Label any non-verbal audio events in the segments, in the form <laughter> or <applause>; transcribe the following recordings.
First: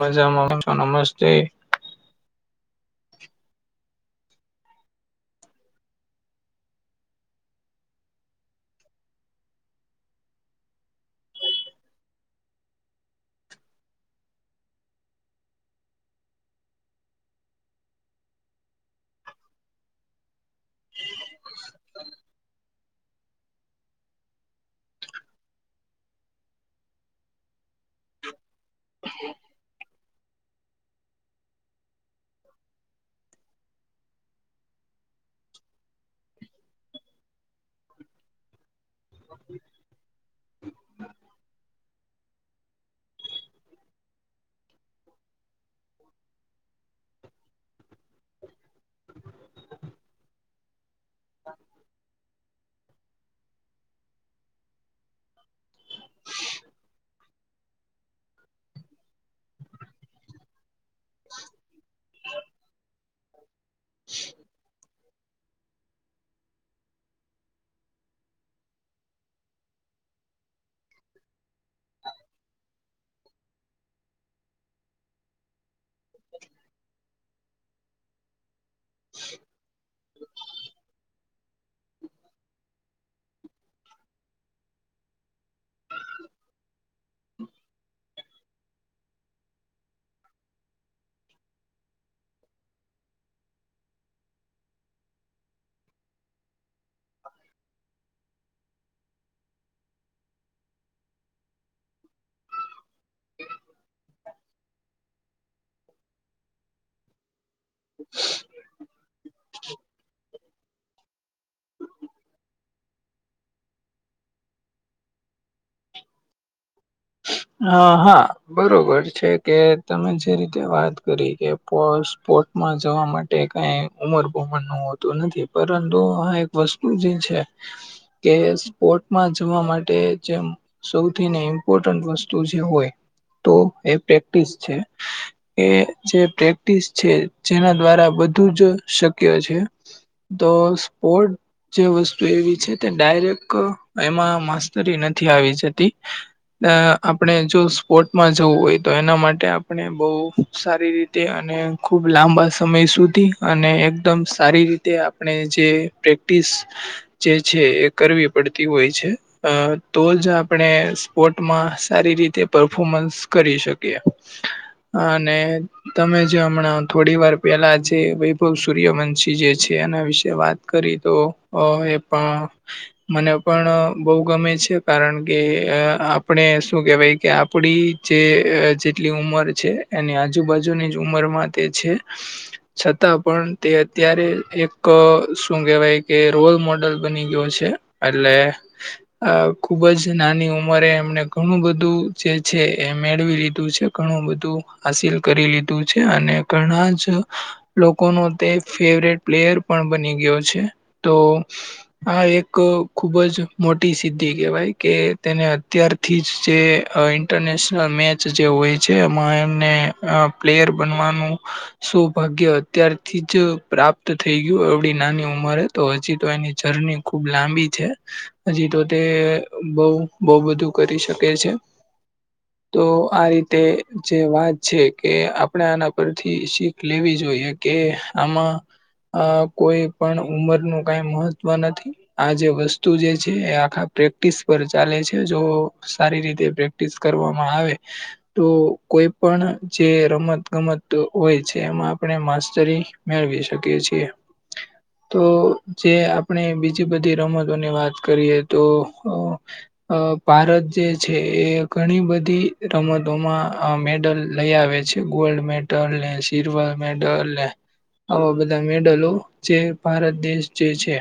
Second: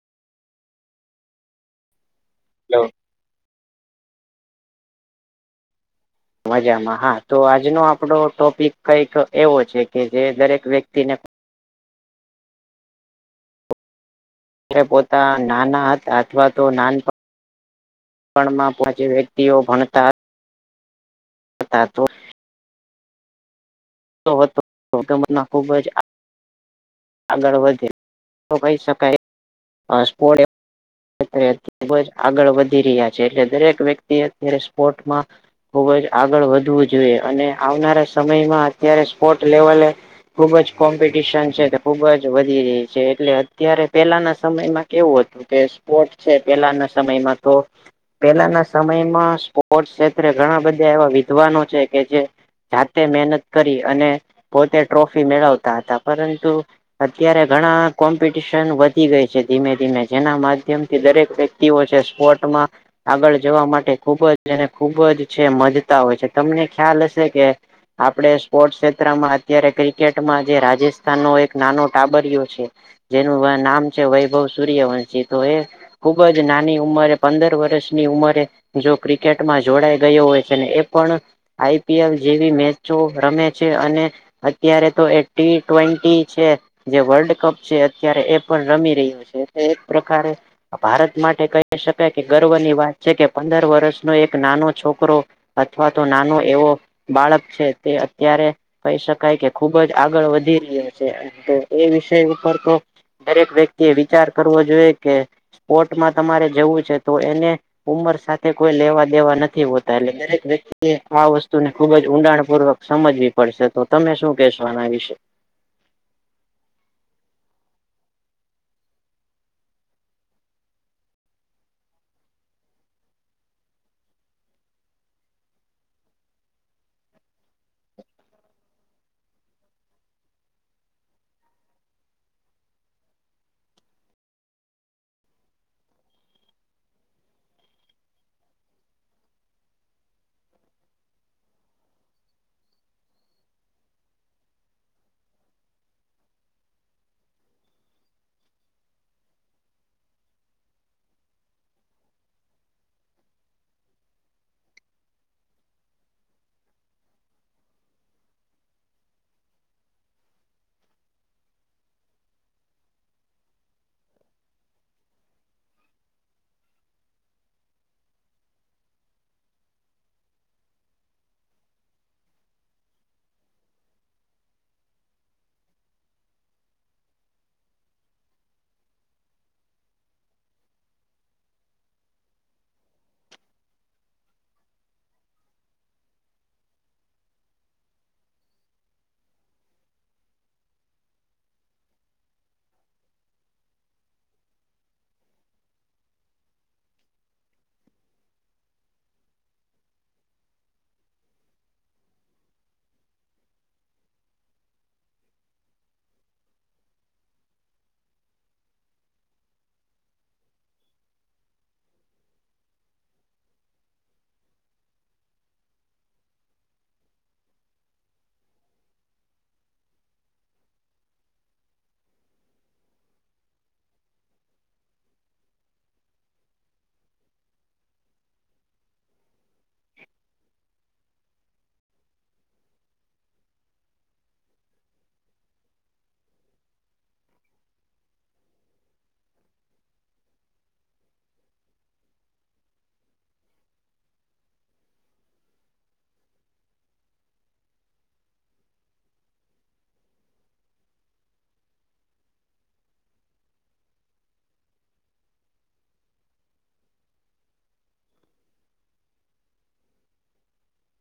મજામા કેમ છો નમસ્તે હલો મજામાં હા તો આજનો આપડો ટોપિક કઈક એવો છે કે જે દરેક વ્યક્તિને પોતા નાના હતા અથવા તો નાનપ માંચ વ્યક્તિઓ ભણતા <unintelligible> તા તો તો તેમનો ખુબ જ આગળ વધે કહી શકાય ખૂબ જ આગળ વધી રહ્યા છે એટલે દરેક વ્યક્તિ અત્યારે સ્પોર્ટમાં ખુબ જ આગળ વધવું જોઈએ અને આવનારા સમયમાં અત્યારે સ્પોર્ટ લેવલે ખુબ જ કોમ્પિટિશન છે તે ખુબ જ વધી રહી છે એટલે અત્યારે પેલાના સમયમાં કેવું હતું. તો કે સ્પોર્ટસ છે પેલાના સમયમાં તો પેલાના સમયમાં સ્પોર્ટ્સ ક્ષેત્રે ઘણા બધા એવા વિદ્વાનો છે કે જે જાતે મહેનત કરી અને પોતે ટ્રોફી મેળવતા હતા પરંતુ અત્યારે ઘણા કોમ્પિટિશન વધી ગઈ છે ધીમે ધીમે જેના. તેમથી દરેક વ્યક્તિઓ છે સ્પોર્ટમાં. આગળ જવા માટે ખૂબ જ અને ખૂબ જ છે મજતા હોય છે તમને ખ્યાલ હશે કે. આપણે સ્પોર્ટસ ક્ષેત્રમાં અત્યારે ક્રિકેટમાં જે રાજસ્થાન ન એક નાનો ટાબરયો છે. જેનું નામ છે વૈભવ સૂર્ય વંશિત તો એ ખુબ જ નાની ઉંમરે પંદર વર્ષની ઉંમરે. જો ક્રિકેટમાં જોડાઈ ગયો હોય છે ને એ પણ. આઈપીએલ જેવી મેચો રમે છે અને. અત્યારે તો એ ટી ટ્વેન્ટી છે. જે વર્લ્ડ કપ છે અત્યારે એ પણ રમી રહ્યો છે એક પ્રકારે. ભારત માટે કહી શકાય કે ગર્વની વાત છે કે પંદર વર્ષનો એક નાનો છોકરો. અથવા તો નાનો એવો. બાળક છે તે અત્યારે કહી શકાય કે ખુબ જ આગળ વધી રહ્યો છે. તો એ વિષય ઉપર તો દરેક વ્યક્તિ એ વિચાર કરવોએ. જો કે સ્પોર્ટમાં તમારે જવું છે તો એને ઉંમર. કોઈ લેવા દેવા નથી હોતા એટલે દરેક વ્યક્તિ એ આ વસ્તુને ખુબ જ ઊંડાણપૂર્વક. સમજવી પડશે તો તમે શું કેહેશો આના વિશે. હ હા બરોબર છે કે તમે જે રીતે વાત કરી કે. સ્પટમાં જવા માટે કઈ ઉમર બમર નું હોતું નથી પરંતુ આ. વસ્તુ જે છે. કે સ્પોર્ટમાં જવા માટે જેમ સૌથી ને ઇમ્પોર્ટન્ટ વસ્તુ. જે હોય તો એ પ્રેક્ટીસ છે. એ જે પ્રેક્ટિસ છે જેના દ્વારા બધું જ શક્ય છે. તો સ્પોર્ટ. જે વસ્તુ એવી છે તે ડાયરેક્ટ એમાં માસ્તરી નથી આવી જતી. અ આપણે જો સ્પોર્ટમાં જવું હોય તો એના માટે આપણે બહ સારી રીતે. તે અને ખૂબ લાંબા સમય સુધી અને એકદમ સારી રીતે આપણે જે પ્રેક. પીસ. જે છે એ કરવી પડતી હોય છે અ તો જ આપણે સ્પોર્ટમાં. સારી રીતે પરફોમન્સ કરી શકીએ અને. તમે જે હમણાં થોડી વાર પેલા જે વૈભવ સૂર્યવંશી જે છે એના વિશે વાત. કરી તો અ એ પણ. મને પણ બહ ગમે છે કારણ કે આપણે. શું કહેવાય કે આપડી જે જેટલી ઉંમર છે એની આજુબાજુની જ ઉંમરમાં. તે છે છતાં પણ તે અત્યારે એક શું કેહેવાય કે રોલ મોડલ. બની ગયો છે એટલે ખુબ જ નાની ઉંમરે એમને. ઘણું બધું જે છે એ મેળવી લીધું છે ઘણું બધું હાસિલ કરી લીધું છે અને. ઘણા જ લોકોનો તે ફેવરેટ પ્લેયર પણ બની ગયો છે. તો. હા એક ખુબ જ મોટી સિદ્ધિ કહેવાય કે તેને અત્યાર. થી જ જે ઇન્ટરનેશનલ મેચ જે હોય છે એમાં એમને. પ્લેયર બનવાનું. સૌભાગ્ય અત્યારથી જ પ્રાપ્ત થઈ ગયું એવડી નાની ઉંમરે. તો હજી તો એની જર્ની ખુબ લાંબી છે હજી તો તે બહ બહ બધું. કરી શકે છે. તો આ રીતે જે વાત છે કે આપણે આના પરથી શીખ. લેવી જોઈએ કે આમાં. આ કોઈ પણ ઉંમર નું કઈ મહત્વ નથી. આ જે વસ્તુ જે છે એ આખા પ્રેક્ટિસ પર ચાલે છે જો. સારી રીતે પ્રેક્ટિસ કરવામાં આવે તો કોઈ પણ જે રમત ગમત હોય છે એમાં આપણે માસ્તરી મેળવી શકીએ છીએ. તો જે આપણે બીજી બધી રમતોની વાત કરીએ તો અ અ ભારત જે છે એ ઘણી બધી રમતોમાં મેડલ લઈ આવે છે gold medal silver medal ને આવા બધા મેડલો જે ભારત દેશ જે છે.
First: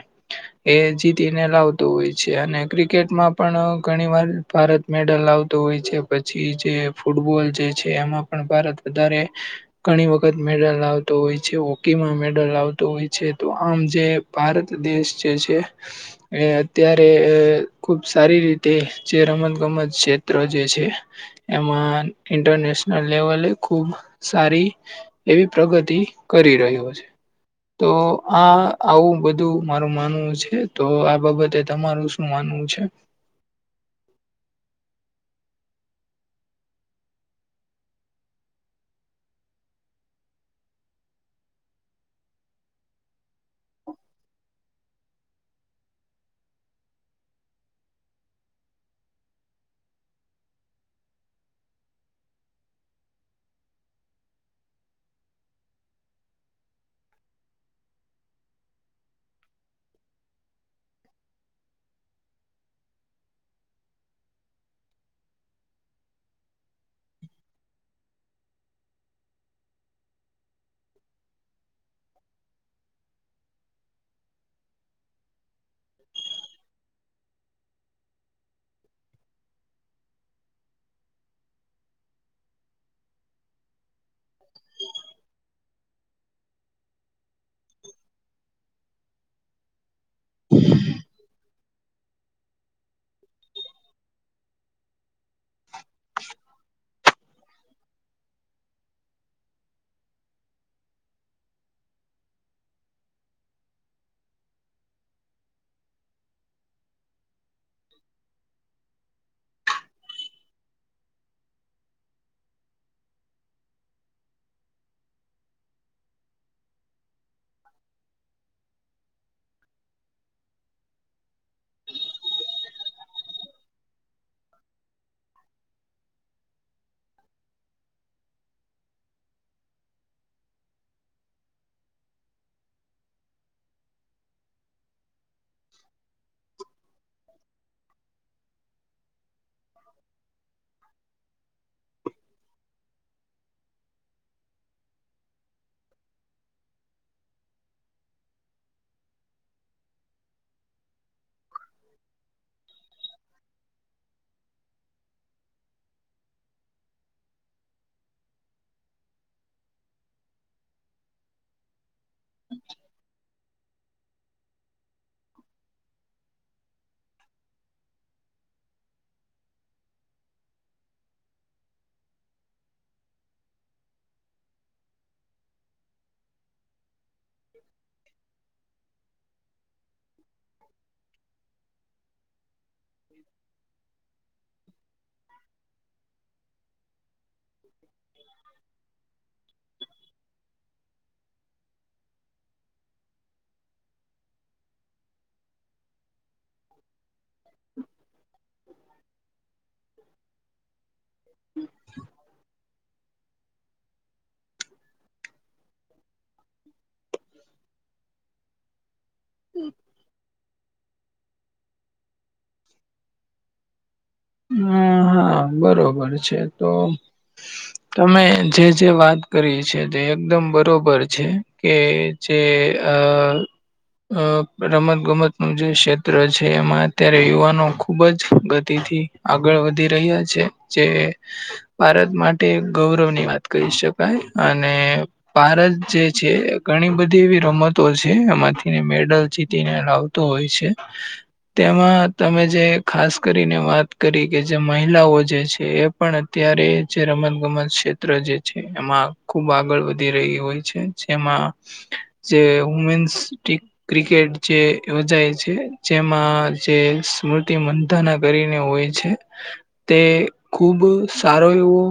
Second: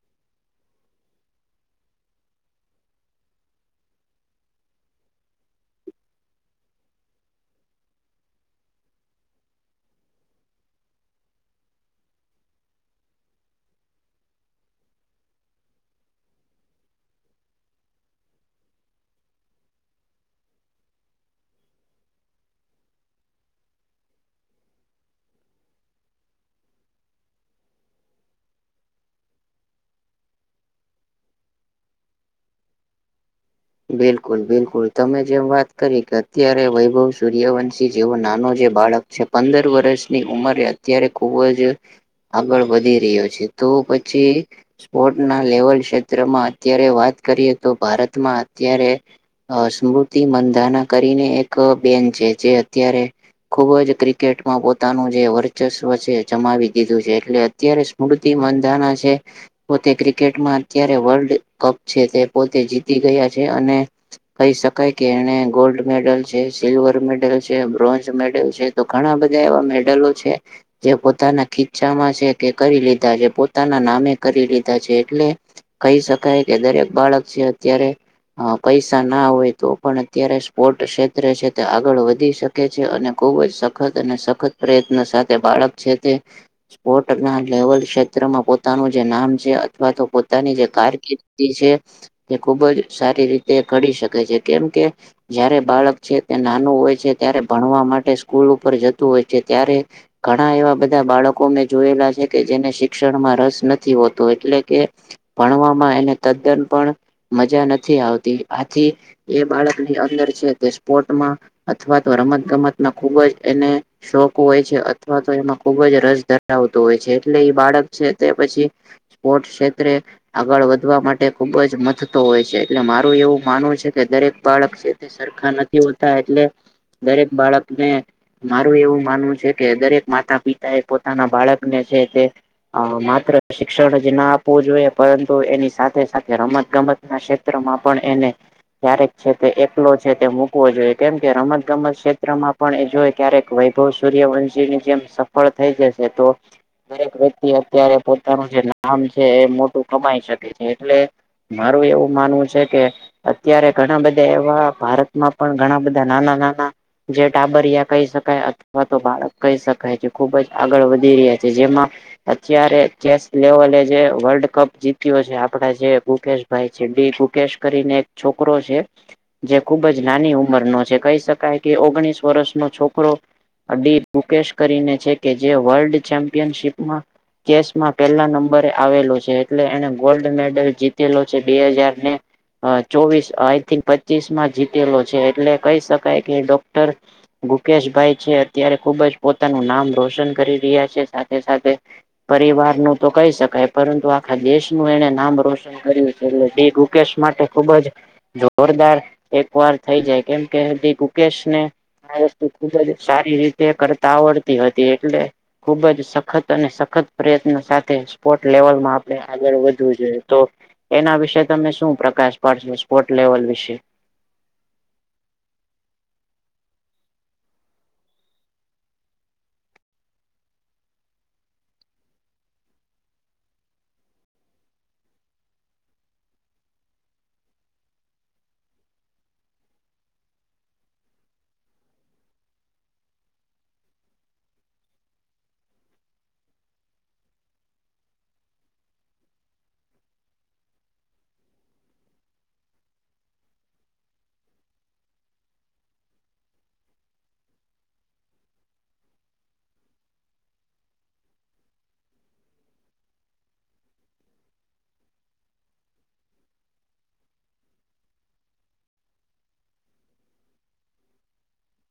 એ જીતીને લાવતું હોય છે અને ક્રિકેટમાં પણ ઘણી વાર ભારત મેડલ લાવતુ હોય છે પછી જે ફૂટબોલ જે છે એમાં પણ ભારત વધારે ઘણી વખત મેડલ લાવતુ હોય છે હોકીમાં મેડલ લાવતુ હોય છે તો આમ જે ભારત દેશ જે છે એ અત્યારે ખુબ સારી રીતે જે રમત ગમત ક્ષેત્ર જે છે. એમાં ઇન્ટરનેશનલ લેવલે ખુબ સારી એવી પ્રગતિ કરી રહ્યો છે. તો આ આવું બધું મારું માનવું છે તો આ બાબતે તમારું માનવું છે. બિલકુલ બિલકુલ તમે જેમ વાત કરી કે અત્યારે વૈભવ સૂર્યવંશી જેવો નાનો જે બાળક છે પંદર વર્ષની ઉંમરે અત્યારે ખુબ જ આગળ વધી રહ્યો છે તો પછી સ્પોર્ટ ના લેવલ ક્ષેત્રમાં અત્યારે વાત કરીએ તો ભારતમાં અત્યારે અ સ્મૃતિ મંધાના કરીને એક બેન છે જે અત્યારે ખુબ જ ક્રિકેટમાં પોતાનું જે વર્ચસ્વ છે જમાવી દીધું છે એટલે અત્યારે મૂતિ મંધાના છે પોતે ક્રિકેટમાં અત્યારે વર્લ્ડ કપ છે તે પોતે જીતી ગયા છે અને કહી શકાય કે એને ગોલ્ડ મેડલ છે, સિલ્વર મેડલ છે, બ્રોન્જ મેડલ છે. તો ઘણા બધા એવા મેડલો છે. જે પોતાના ખીચામાં છે કે કરી લીધા છે પોતાના નામે કરી લીધા છે એટલે કહી શકાય કે દરેક બાળક છે અત્યારે અ પૈસા ના હોય તો પણ અત્યારે સ્પોર્ટ ક્ષેત્રે છે તે આગળ વધી શકે છે અને ખુબ સખત અને સખત પ્રયત્ન સાથે બાળક છે તે સ્પોર્ટ ના લેવલ ક્ષેત્રમાં પોતાનું જે નામ છે અથવા તો પો પોતાની જે કારકિર્દી છે તે ખુબ જ સારી રીતે ઘડી શકે છે કેમ કે જયારે બાળક છે તે નાનું હોય છે ત્યારે ભણવા માટે સ્કૂલ ઉપર જતું હોય છે ત્યારે ઘણા એવા બધા બાળકો મેં જોયેલા છે કે જેને શિક્ષણમાં રસ નથી હોતો એટલે કે ભણવામાં એને તદ્દન પણ મજા નથી આવતી આથી એ બાળક ની અંદર છે તે સ્પોર્ટમાં અથવા તો રમત ગમતમાં ખુબ જ એને શોખ હોય છે અથવા તો એમાં ખુબ જ રસ ધરાવતો હોય છે એટલે એ બાળક છે તે પછી સ્પોર્ટ ક્ષેત્રે આગળ વધવા માટે ખુબ જ મથતો હોય છે. એટલે મારું એવું માનવું છે કે દરેક બાળક છે તે સરખા નથી હોતા એટલે દરેક બાળકને મારું એવું માનવું છે કે દરેક માતા પિતા એ પોતાના બાળકને જે તે અ માત્ર શિક્ષણ જ ના આપવું જોઈએ પરંતુ એની સાથે સાથે રમત ગમત ના માં પણ એને ક્યારેક છે તે એકલો છે તે મૂકવો જોઈએ કેમ કે રમત ગમત ક્ષેત્રમાં પણ એ જો ક્યારેક વૈભવ સૂર્યવંશની જેમ સફળ થઈ જશે તો દરેક વ્યક્તિ અત્યારે પોતાનું જે નામ છે એ મોટું કમાઈ શકે છે એટલે મારું એવું માનવું છે કે અત્યારે ઘણા બધા એવા ભારતમાં પણ ઘણા બધા નાના નાના જે ટાબરિયા કહી શકાય અથવા તો બાળક કહી શકાય છે ખુબ જ આગળ વધી રહ્યા છે જેમાં અત્યારે ચેસ લેવલે જે વર્લ્ડ કપ જીત્યો છે આપડા જે મુકેશભાઈ જેડી કુકેશ કરીને એક છોકરો છે. જે ખુબ જ નાની ઉંમરનો છે કહી શકાય કે ઓગણીસ વર્ષનો છોકરો ડી ગુકેશ કરીને છે કે જે વર્લ્ડ ચેમ્પિયનશીપમાં કેસમાં પેલા નંબરે આવેલો છે એટલે એને ગોલ્ડ મેડલ જીતેલો છે બે હજાર ને ચોવીસ આઈથીક પચીસ માં જીતેલો છે એટલે કહી શકાય કે ડોક્ટર ગુકેશભાઈ છે અત્યારે ખુબ જ પોતાનું નામ રોશન કરી રહ્યા છે સાથે પરિવાર નું તો કહી શકાય પરંતુ આખા દેશનું એને નામ રોશન કર્યું. એટલે ડી રુકેશ માટે ખુબ જ જોરદાર એક વાર થઈ જાય કેમ કે ડી ગુકેશ ને આ વસ્તુ ખુબ જ સારી રીતે કરતા આવડતી હતી એટલે ખુબ જ સખત અને સખત પ્રયત્ન સાથે સ્પોર્ટ લેવલમાં આપણે આગળ વધવું જોઈએ તો એના વિશે તમે શું પ્રકાશ પાડશો સ્પોર્ટ લેવલ વિશે? હમ હા બરોબર છે તો તમે જે જે વાત કરી છે તે એકદમ બરોબર છે કે જે અ અ રમતગમતનું જે ક્ષેત્ર છે એમાં અત્યારે યુવાનો ખૂબ જ ગતિથી આગળ વધી રહ્યા છે જે ભારત માટે ગૌરવ ની વાત કરીહી શકાય અને ભારત જે છે ઘણી બધી એવી રમતો છે એમાંથી મેડલ જીતીને લાવ હોય છે તેમાં તમે જે ખાસ કરીને વાત કરી કે જે મહિલાઓ જે છે એ પણ અત્યારે જે રમત ગમત ક્ષેત્ર જે છે એમાં ખૂબ આગળ વધી રહી હોય છે જેમાં જે વુમેન્સ ક્રિકેટ જે યોજાય છે જેમાં જે સ્મૃતિ મંદના કરીને હોય છે તે ખુબ સારો એવો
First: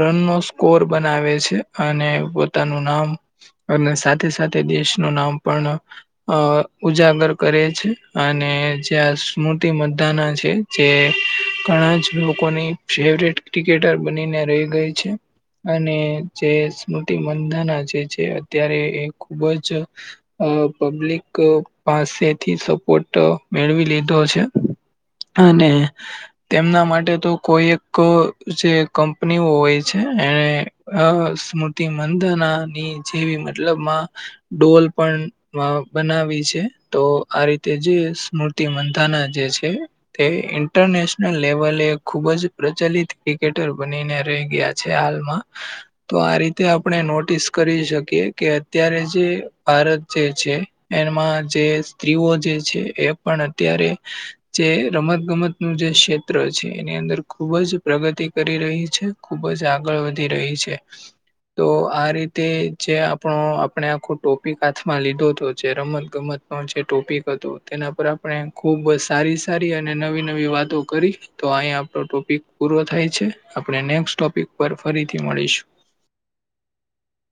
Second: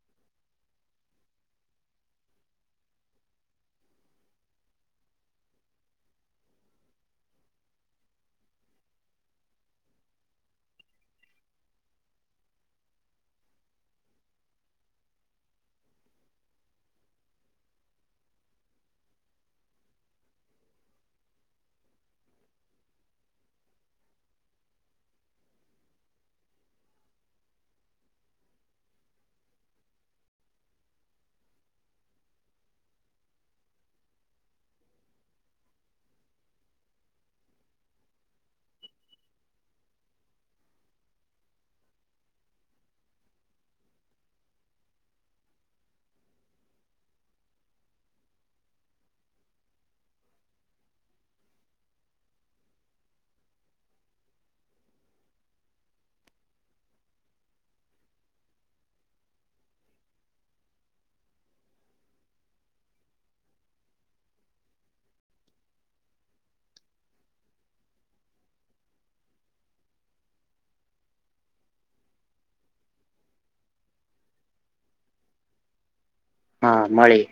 રન નો સ્કોર બનાવે છે અને પોતાનું નામ અને સાથે સાથે દેશનું નામ પણ અ ઉજાગર કરે છે અને જે સ્મૃતિ મધાના છે જે ઘણા જ લોકોની ફેવરેટ ક્રિકેટર બનીને રહી ગઈ છે અને જે સ્મૃતિ મંદના જે છે અત્યારે એ ખુબ જ અ પબ્લિક પાસેથી સપોર્ટ મેળવી લીધો છે. અને તેમના માટે તો કોઈ એક જે કંપનીઓ હોય છે એને અ સ્મૃતિ મંદનાની જેવી મતલબમાં ડોલ પણ બનાવી છે તો આ રીતે જે સ્મૃર્તિ મંધાના જે છે તે ઈન ઇન્ટરનેશનલ લેવલ ખુબ જ પ્રચલિત ક્રિકેટર બનીને રહી ગયા છે હાલમાં તો આ રીતે આપણે નોટિસ કરી શકીએ કે અત્યારે જે ભારત જે છે. એમાં જે સ્ત્રીઓ જે છે એ પણ અત્યારે જે રમત ગમત નું જે ક્ષેત્ર છે એની અંદર ખુબ જ પ્રગતિ કરી રહી છે ખુબ જ આગળ વધ રહી છે તો આ રીતે જે આપણો આપણે આખો ટોપિક હાથમાં લીધો હતો જે રમત ગમત જે ટોપિક હતો તેના પર આપણે ખુબ સારી સારી અને નવી નવી વાતો કરી તો અહીંયા આપો ટોપિક પૂરો થાય છે આપણે નેક્ ટોપિક પર ફરીથી મળીશું હા મળી